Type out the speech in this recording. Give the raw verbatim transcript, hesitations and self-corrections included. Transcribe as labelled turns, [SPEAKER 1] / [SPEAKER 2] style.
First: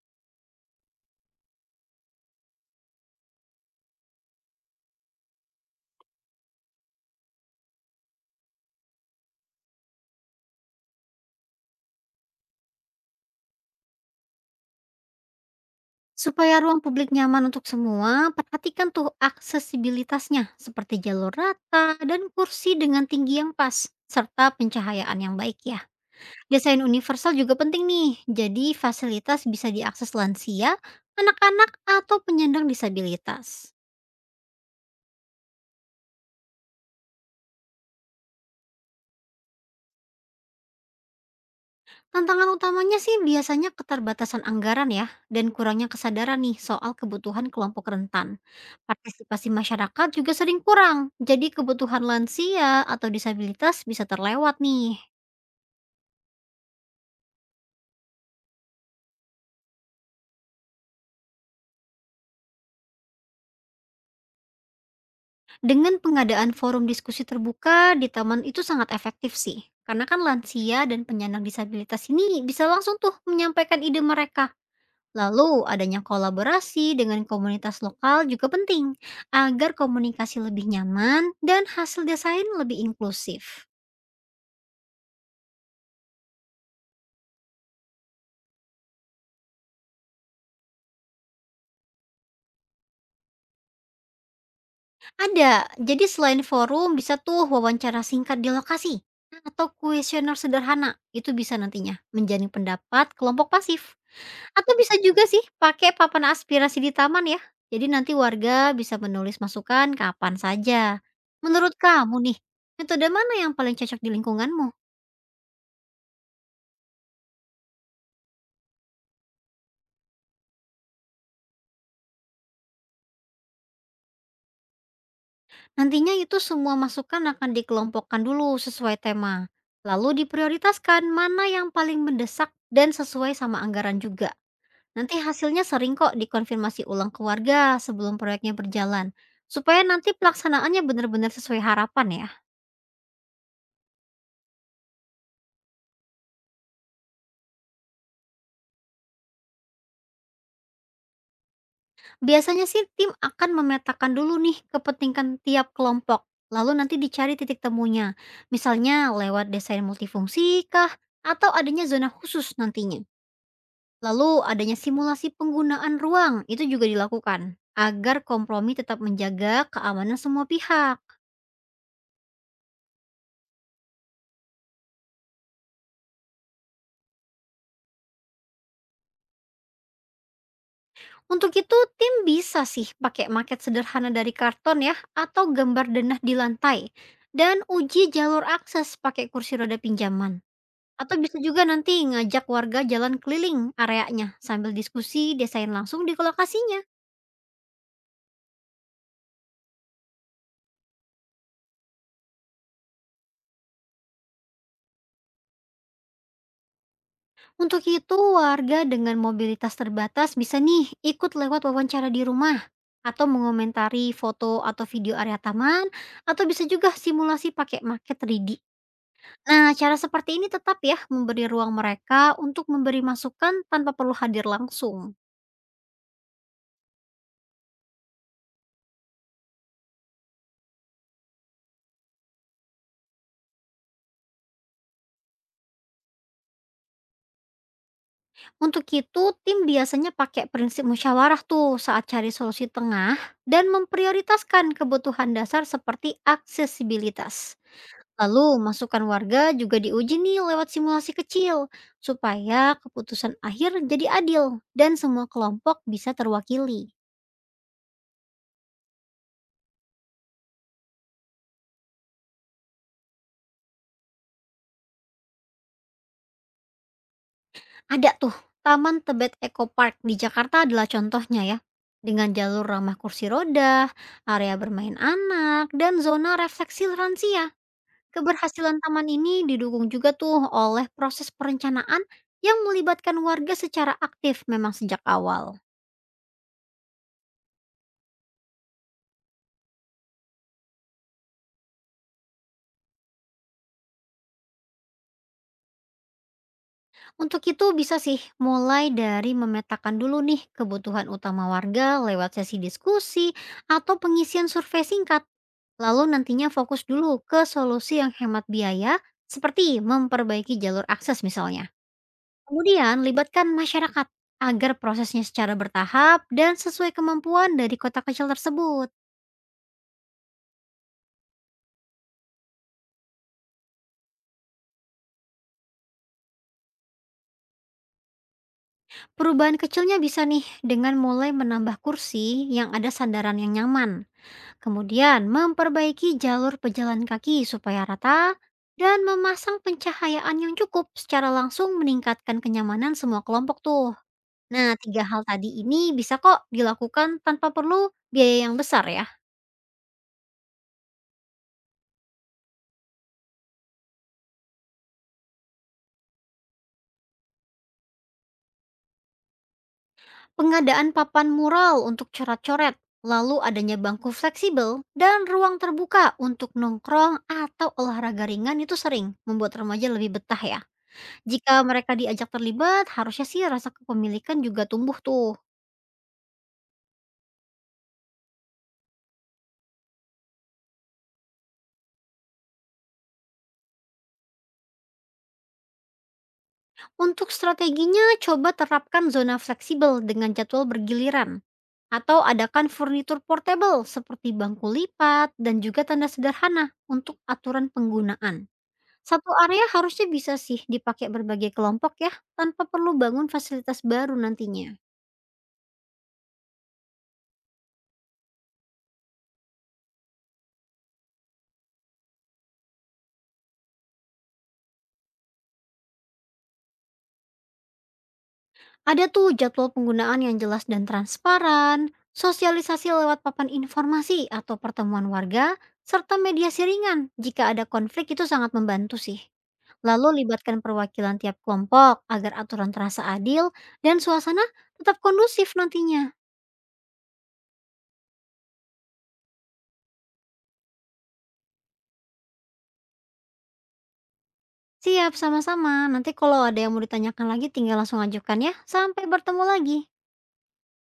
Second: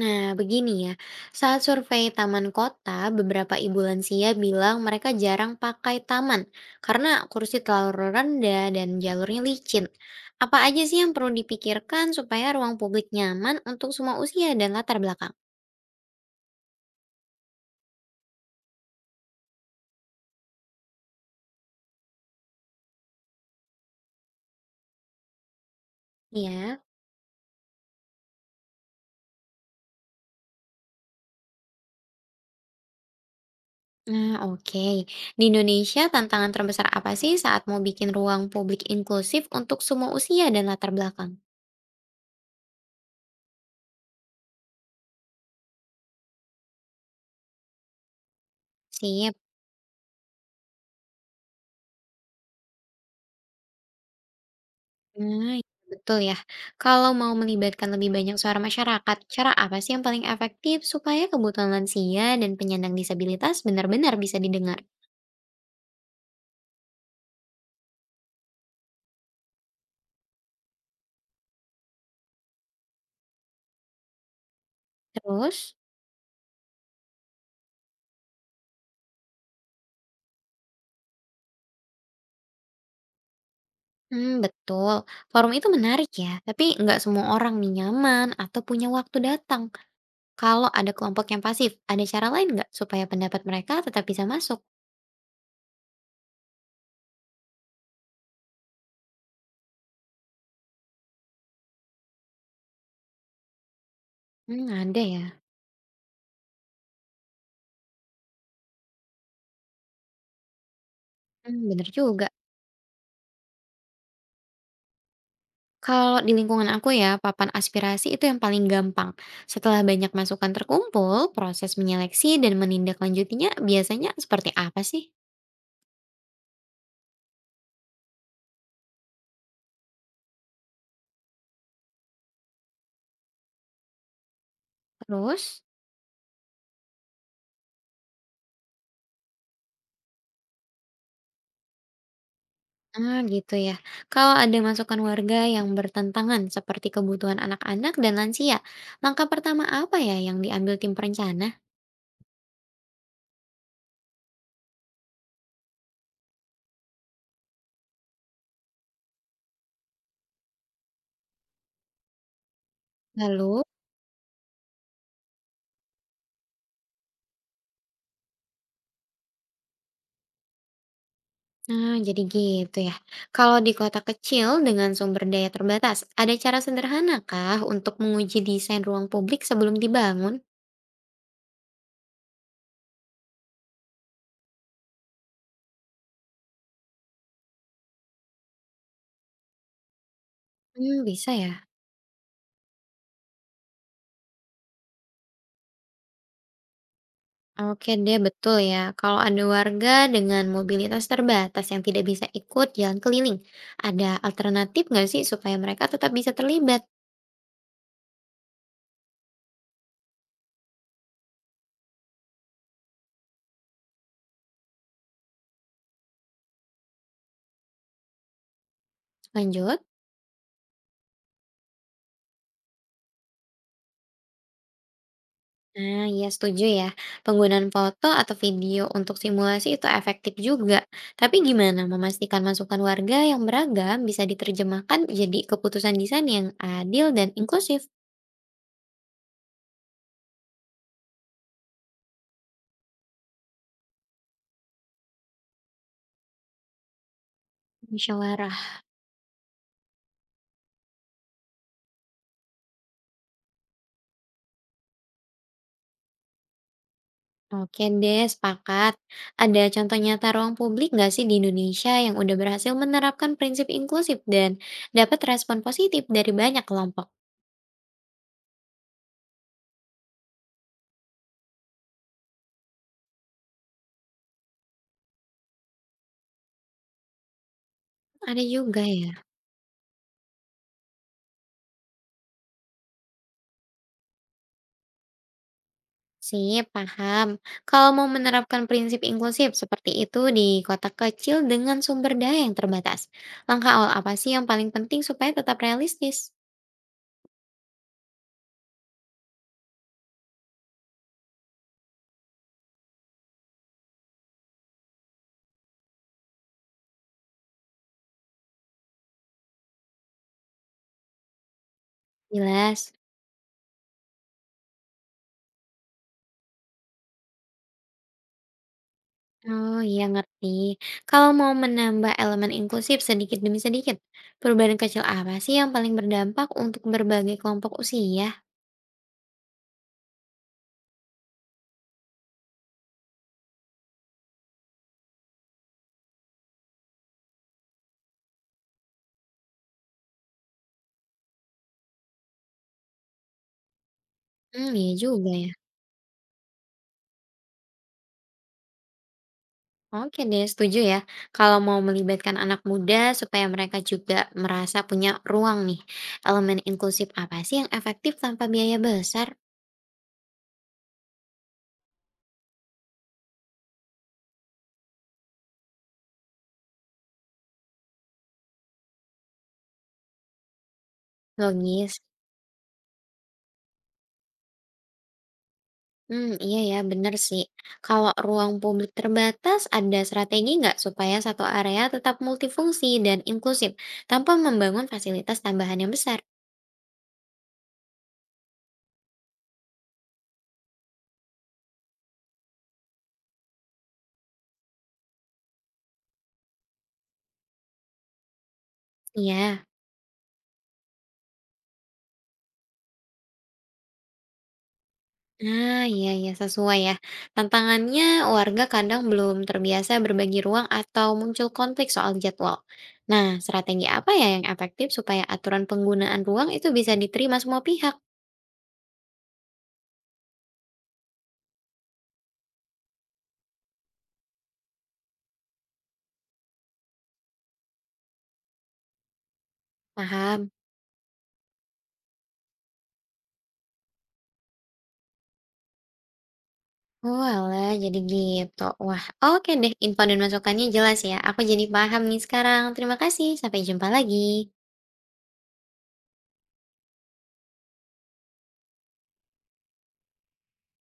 [SPEAKER 1] Nah, begini ya. Saat survei taman kota, beberapa ibu lansia bilang mereka jarang pakai taman karena kursi terlalu rendah dan jalurnya licin. Apa aja sih yang perlu dipikirkan supaya ruang publik nyaman untuk semua usia dan latar belakang?
[SPEAKER 2] Supaya ruang publik nyaman untuk semua, perhatikan tuh aksesibilitasnya seperti jalur rata dan kursi dengan tinggi yang pas, serta pencahayaan yang baik ya. Desain
[SPEAKER 1] Ya.
[SPEAKER 2] universal juga penting nih, jadi fasilitas bisa diakses lansia, anak-anak, atau penyandang disabilitas.
[SPEAKER 1] Nah, oke. Di Indonesia, tantangan terbesar apa sih saat mau bikin ruang publik inklusif untuk semua usia dan latar belakang?
[SPEAKER 2] Tantangan utamanya sih biasanya keterbatasan anggaran ya, dan kurangnya kesadaran nih soal kebutuhan kelompok rentan.
[SPEAKER 1] Sip.
[SPEAKER 2] Partisipasi masyarakat juga sering kurang, jadi kebutuhan lansia atau disabilitas bisa terlewat nih.
[SPEAKER 1] Nah, iya, betul ya. Kalau mau melibatkan lebih banyak suara masyarakat, cara apa sih yang paling efektif supaya kebutuhan lansia dan penyandang disabilitas benar-benar bisa didengar?
[SPEAKER 2] Dengan pengadaan forum diskusi terbuka di taman itu sangat efektif sih, karena kan lansia dan penyandang disabilitas ini bisa langsung tuh menyampaikan ide mereka. Lalu,
[SPEAKER 1] Terus.
[SPEAKER 2] adanya kolaborasi dengan komunitas lokal juga penting agar komunikasi lebih nyaman dan hasil desain lebih inklusif.
[SPEAKER 1] Hmm, betul. Forum itu menarik ya, tapi nggak semua orang nih nyaman atau punya waktu datang. Kalau ada kelompok yang pasif, ada cara lain nggak supaya pendapat mereka tetap bisa masuk?
[SPEAKER 2] Ada, jadi selain forum bisa tuh wawancara singkat di lokasi atau kuesioner sederhana. Itu bisa nantinya menjadi pendapat kelompok pasif.
[SPEAKER 1] Hmm,
[SPEAKER 2] Atau bisa
[SPEAKER 1] ada
[SPEAKER 2] juga
[SPEAKER 1] ya.
[SPEAKER 2] sih pakai papan aspirasi di taman ya. Jadi nanti warga bisa menulis masukan kapan saja.
[SPEAKER 1] Hmm,
[SPEAKER 2] Menurut
[SPEAKER 1] bener
[SPEAKER 2] kamu
[SPEAKER 1] juga.
[SPEAKER 2] nih, metode mana yang paling cocok di lingkunganmu?
[SPEAKER 1] Kalau di lingkungan aku ya, papan aspirasi itu yang paling gampang. Setelah banyak masukan terkumpul, proses menyeleksi dan menindaklanjutinya biasanya seperti apa sih?
[SPEAKER 2] Nantinya itu semua masukan akan dikelompokkan dulu sesuai tema, lalu diprioritaskan mana yang paling mendesak dan sesuai sama anggaran juga. Nanti hasilnya
[SPEAKER 1] Terus.
[SPEAKER 2] sering kok dikonfirmasi ulang ke warga sebelum proyeknya berjalan, supaya nanti pelaksanaannya benar-benar sesuai harapan ya.
[SPEAKER 1] Ah, gitu ya. Kalau ada masukan warga yang bertentangan seperti kebutuhan anak-anak dan lansia, langkah pertama apa ya yang diambil tim perencana?
[SPEAKER 2] Biasanya sih tim akan memetakan dulu nih kepentingan tiap kelompok, lalu nanti dicari titik temunya. Misalnya lewat desain multifungsi kah, atau adanya zona khusus nantinya.
[SPEAKER 1] Lalu.
[SPEAKER 2] Lalu adanya simulasi penggunaan ruang itu juga dilakukan agar kompromi tetap menjaga keamanan semua pihak.
[SPEAKER 1] Nah, jadi gitu ya. Kalau di kota kecil dengan sumber daya terbatas, ada cara sederhanakah untuk menguji desain ruang publik sebelum dibangun?
[SPEAKER 2] Untuk itu tim bisa sih pakai maket sederhana dari karton ya atau gambar denah di lantai dan uji jalur akses pakai kursi roda pinjaman.
[SPEAKER 1] Hmm,
[SPEAKER 2] Atau
[SPEAKER 1] bisa
[SPEAKER 2] bisa juga
[SPEAKER 1] ya.
[SPEAKER 2] nanti ngajak warga jalan keliling areanya sambil diskusi desain langsung di lokasinya.
[SPEAKER 1] Oke deh, betul ya. Kalau ada warga dengan mobilitas terbatas yang tidak bisa ikut jalan keliling, ada alternatif nggak sih supaya mereka tetap bisa terlibat?
[SPEAKER 2] Untuk itu, warga dengan mobilitas terbatas bisa nih ikut lewat wawancara di rumah atau mengomentari foto atau video area taman atau bisa juga simulasi pakai market tiga D. Nah,
[SPEAKER 1] Lanjut.
[SPEAKER 2] cara seperti ini tetap ya memberi ruang mereka untuk memberi masukan tanpa perlu hadir langsung.
[SPEAKER 1] Nah, ya setuju ya. Penggunaan foto atau video untuk simulasi itu efektif juga. Tapi gimana memastikan masukan warga yang beragam bisa diterjemahkan jadi keputusan desain yang adil dan inklusif?
[SPEAKER 2] Untuk itu, tim biasanya pakai prinsip musyawarah tuh saat cari solusi tengah dan memprioritaskan kebutuhan dasar seperti aksesibilitas.
[SPEAKER 1] Musyawarah.
[SPEAKER 2] Lalu, masukan warga juga diuji nih lewat simulasi kecil, supaya keputusan akhir jadi adil dan semua kelompok bisa terwakili.
[SPEAKER 1] Oke deh, sepakat. Ada contoh nyata ruang publik nggak sih di Indonesia yang udah berhasil menerapkan prinsip inklusif dan dapat respon positif dari banyak kelompok?
[SPEAKER 2] Ada tuh, Taman Tebet Eco Park di Jakarta adalah contohnya ya, dengan jalur ramah kursi roda, area bermain anak, dan zona refleksi lansia.
[SPEAKER 1] Ada juga
[SPEAKER 2] Keberhasilan taman
[SPEAKER 1] ya.
[SPEAKER 2] ini didukung juga tuh oleh proses perencanaan yang melibatkan warga secara aktif memang sejak awal.
[SPEAKER 1] Sih, paham. Kalau mau menerapkan prinsip inklusif seperti itu di kota kecil dengan sumber daya yang terbatas, langkah awal apa sih yang paling penting supaya tetap realistis?
[SPEAKER 2] Untuk itu bisa sih mulai dari memetakan dulu nih kebutuhan utama warga lewat sesi diskusi atau pengisian survei singkat. Lalu nantinya fokus dulu ke solusi yang hemat biaya seperti memperbaiki jalur akses misalnya.
[SPEAKER 1] Jelas.
[SPEAKER 2] Kemudian libatkan masyarakat agar prosesnya secara bertahap dan sesuai kemampuan dari kota kecil tersebut.
[SPEAKER 1] Oh iya ngerti. Kalau mau menambah elemen inklusif sedikit demi sedikit, perubahan kecil apa sih yang paling berdampak untuk berbagai kelompok usia?
[SPEAKER 2] Perubahan kecilnya bisa nih dengan mulai menambah kursi yang ada sandaran yang nyaman. Kemudian memperbaiki jalur pejalan kaki supaya rata dan memasang pencahayaan yang cukup secara langsung meningkatkan kenyamanan semua kelompok tuh.
[SPEAKER 1] Hmm,
[SPEAKER 2] Nah,
[SPEAKER 1] iya
[SPEAKER 2] tiga hal
[SPEAKER 1] juga ya.
[SPEAKER 2] tadi ini bisa kok dilakukan tanpa perlu biaya yang besar ya.
[SPEAKER 1] Oke deh, setuju ya. Kalau mau melibatkan anak muda supaya mereka juga merasa punya ruang nih, elemen inklusif apa sih yang efektif tanpa biaya besar?
[SPEAKER 2] Pengadaan papan mural untuk coret-coret, lalu adanya bangku fleksibel, dan ruang terbuka untuk nongkrong atau olahraga ringan itu sering membuat remaja lebih betah ya. Jika mereka
[SPEAKER 1] Logis.
[SPEAKER 2] diajak terlibat, harusnya sih rasa kepemilikan juga tumbuh tuh.
[SPEAKER 1] Hmm, iya ya, benar sih. Kalau ruang publik terbatas, ada strategi nggak supaya satu area tetap multifungsi dan inklusif tanpa membangun fasilitas tambahan yang besar?
[SPEAKER 2] Untuk strateginya, coba terapkan zona fleksibel dengan jadwal bergiliran, atau adakan furnitur portable seperti bangku lipat dan juga tanda sederhana untuk aturan penggunaan. Satu
[SPEAKER 1] Iya.
[SPEAKER 2] area harusnya bisa sih dipakai berbagai kelompok ya, tanpa perlu bangun fasilitas baru nantinya.
[SPEAKER 1] Ah, iya iya sesuai ya. Tantangannya warga kadang belum terbiasa berbagi ruang atau muncul konflik soal jadwal. Nah, strategi apa ya yang efektif supaya aturan penggunaan ruang itu bisa diterima semua pihak?
[SPEAKER 2] Ada tuh jadwal penggunaan yang jelas dan transparan, sosialisasi lewat papan informasi atau pertemuan warga, serta mediasi ringan jika ada konflik itu sangat membantu sih. Lalu
[SPEAKER 1] Paham.
[SPEAKER 2] libatkan perwakilan tiap kelompok agar aturan terasa adil dan suasana tetap kondusif nantinya.
[SPEAKER 1] Oalah, jadi gitu. Wah, oke deh. Info dan masukannya jelas ya. Aku jadi paham nih sekarang. Terima kasih. Sampai jumpa lagi.
[SPEAKER 2] Siap, sama-sama. Nanti kalau ada yang mau ditanyakan lagi tinggal langsung ajukan ya. Sampai bertemu lagi.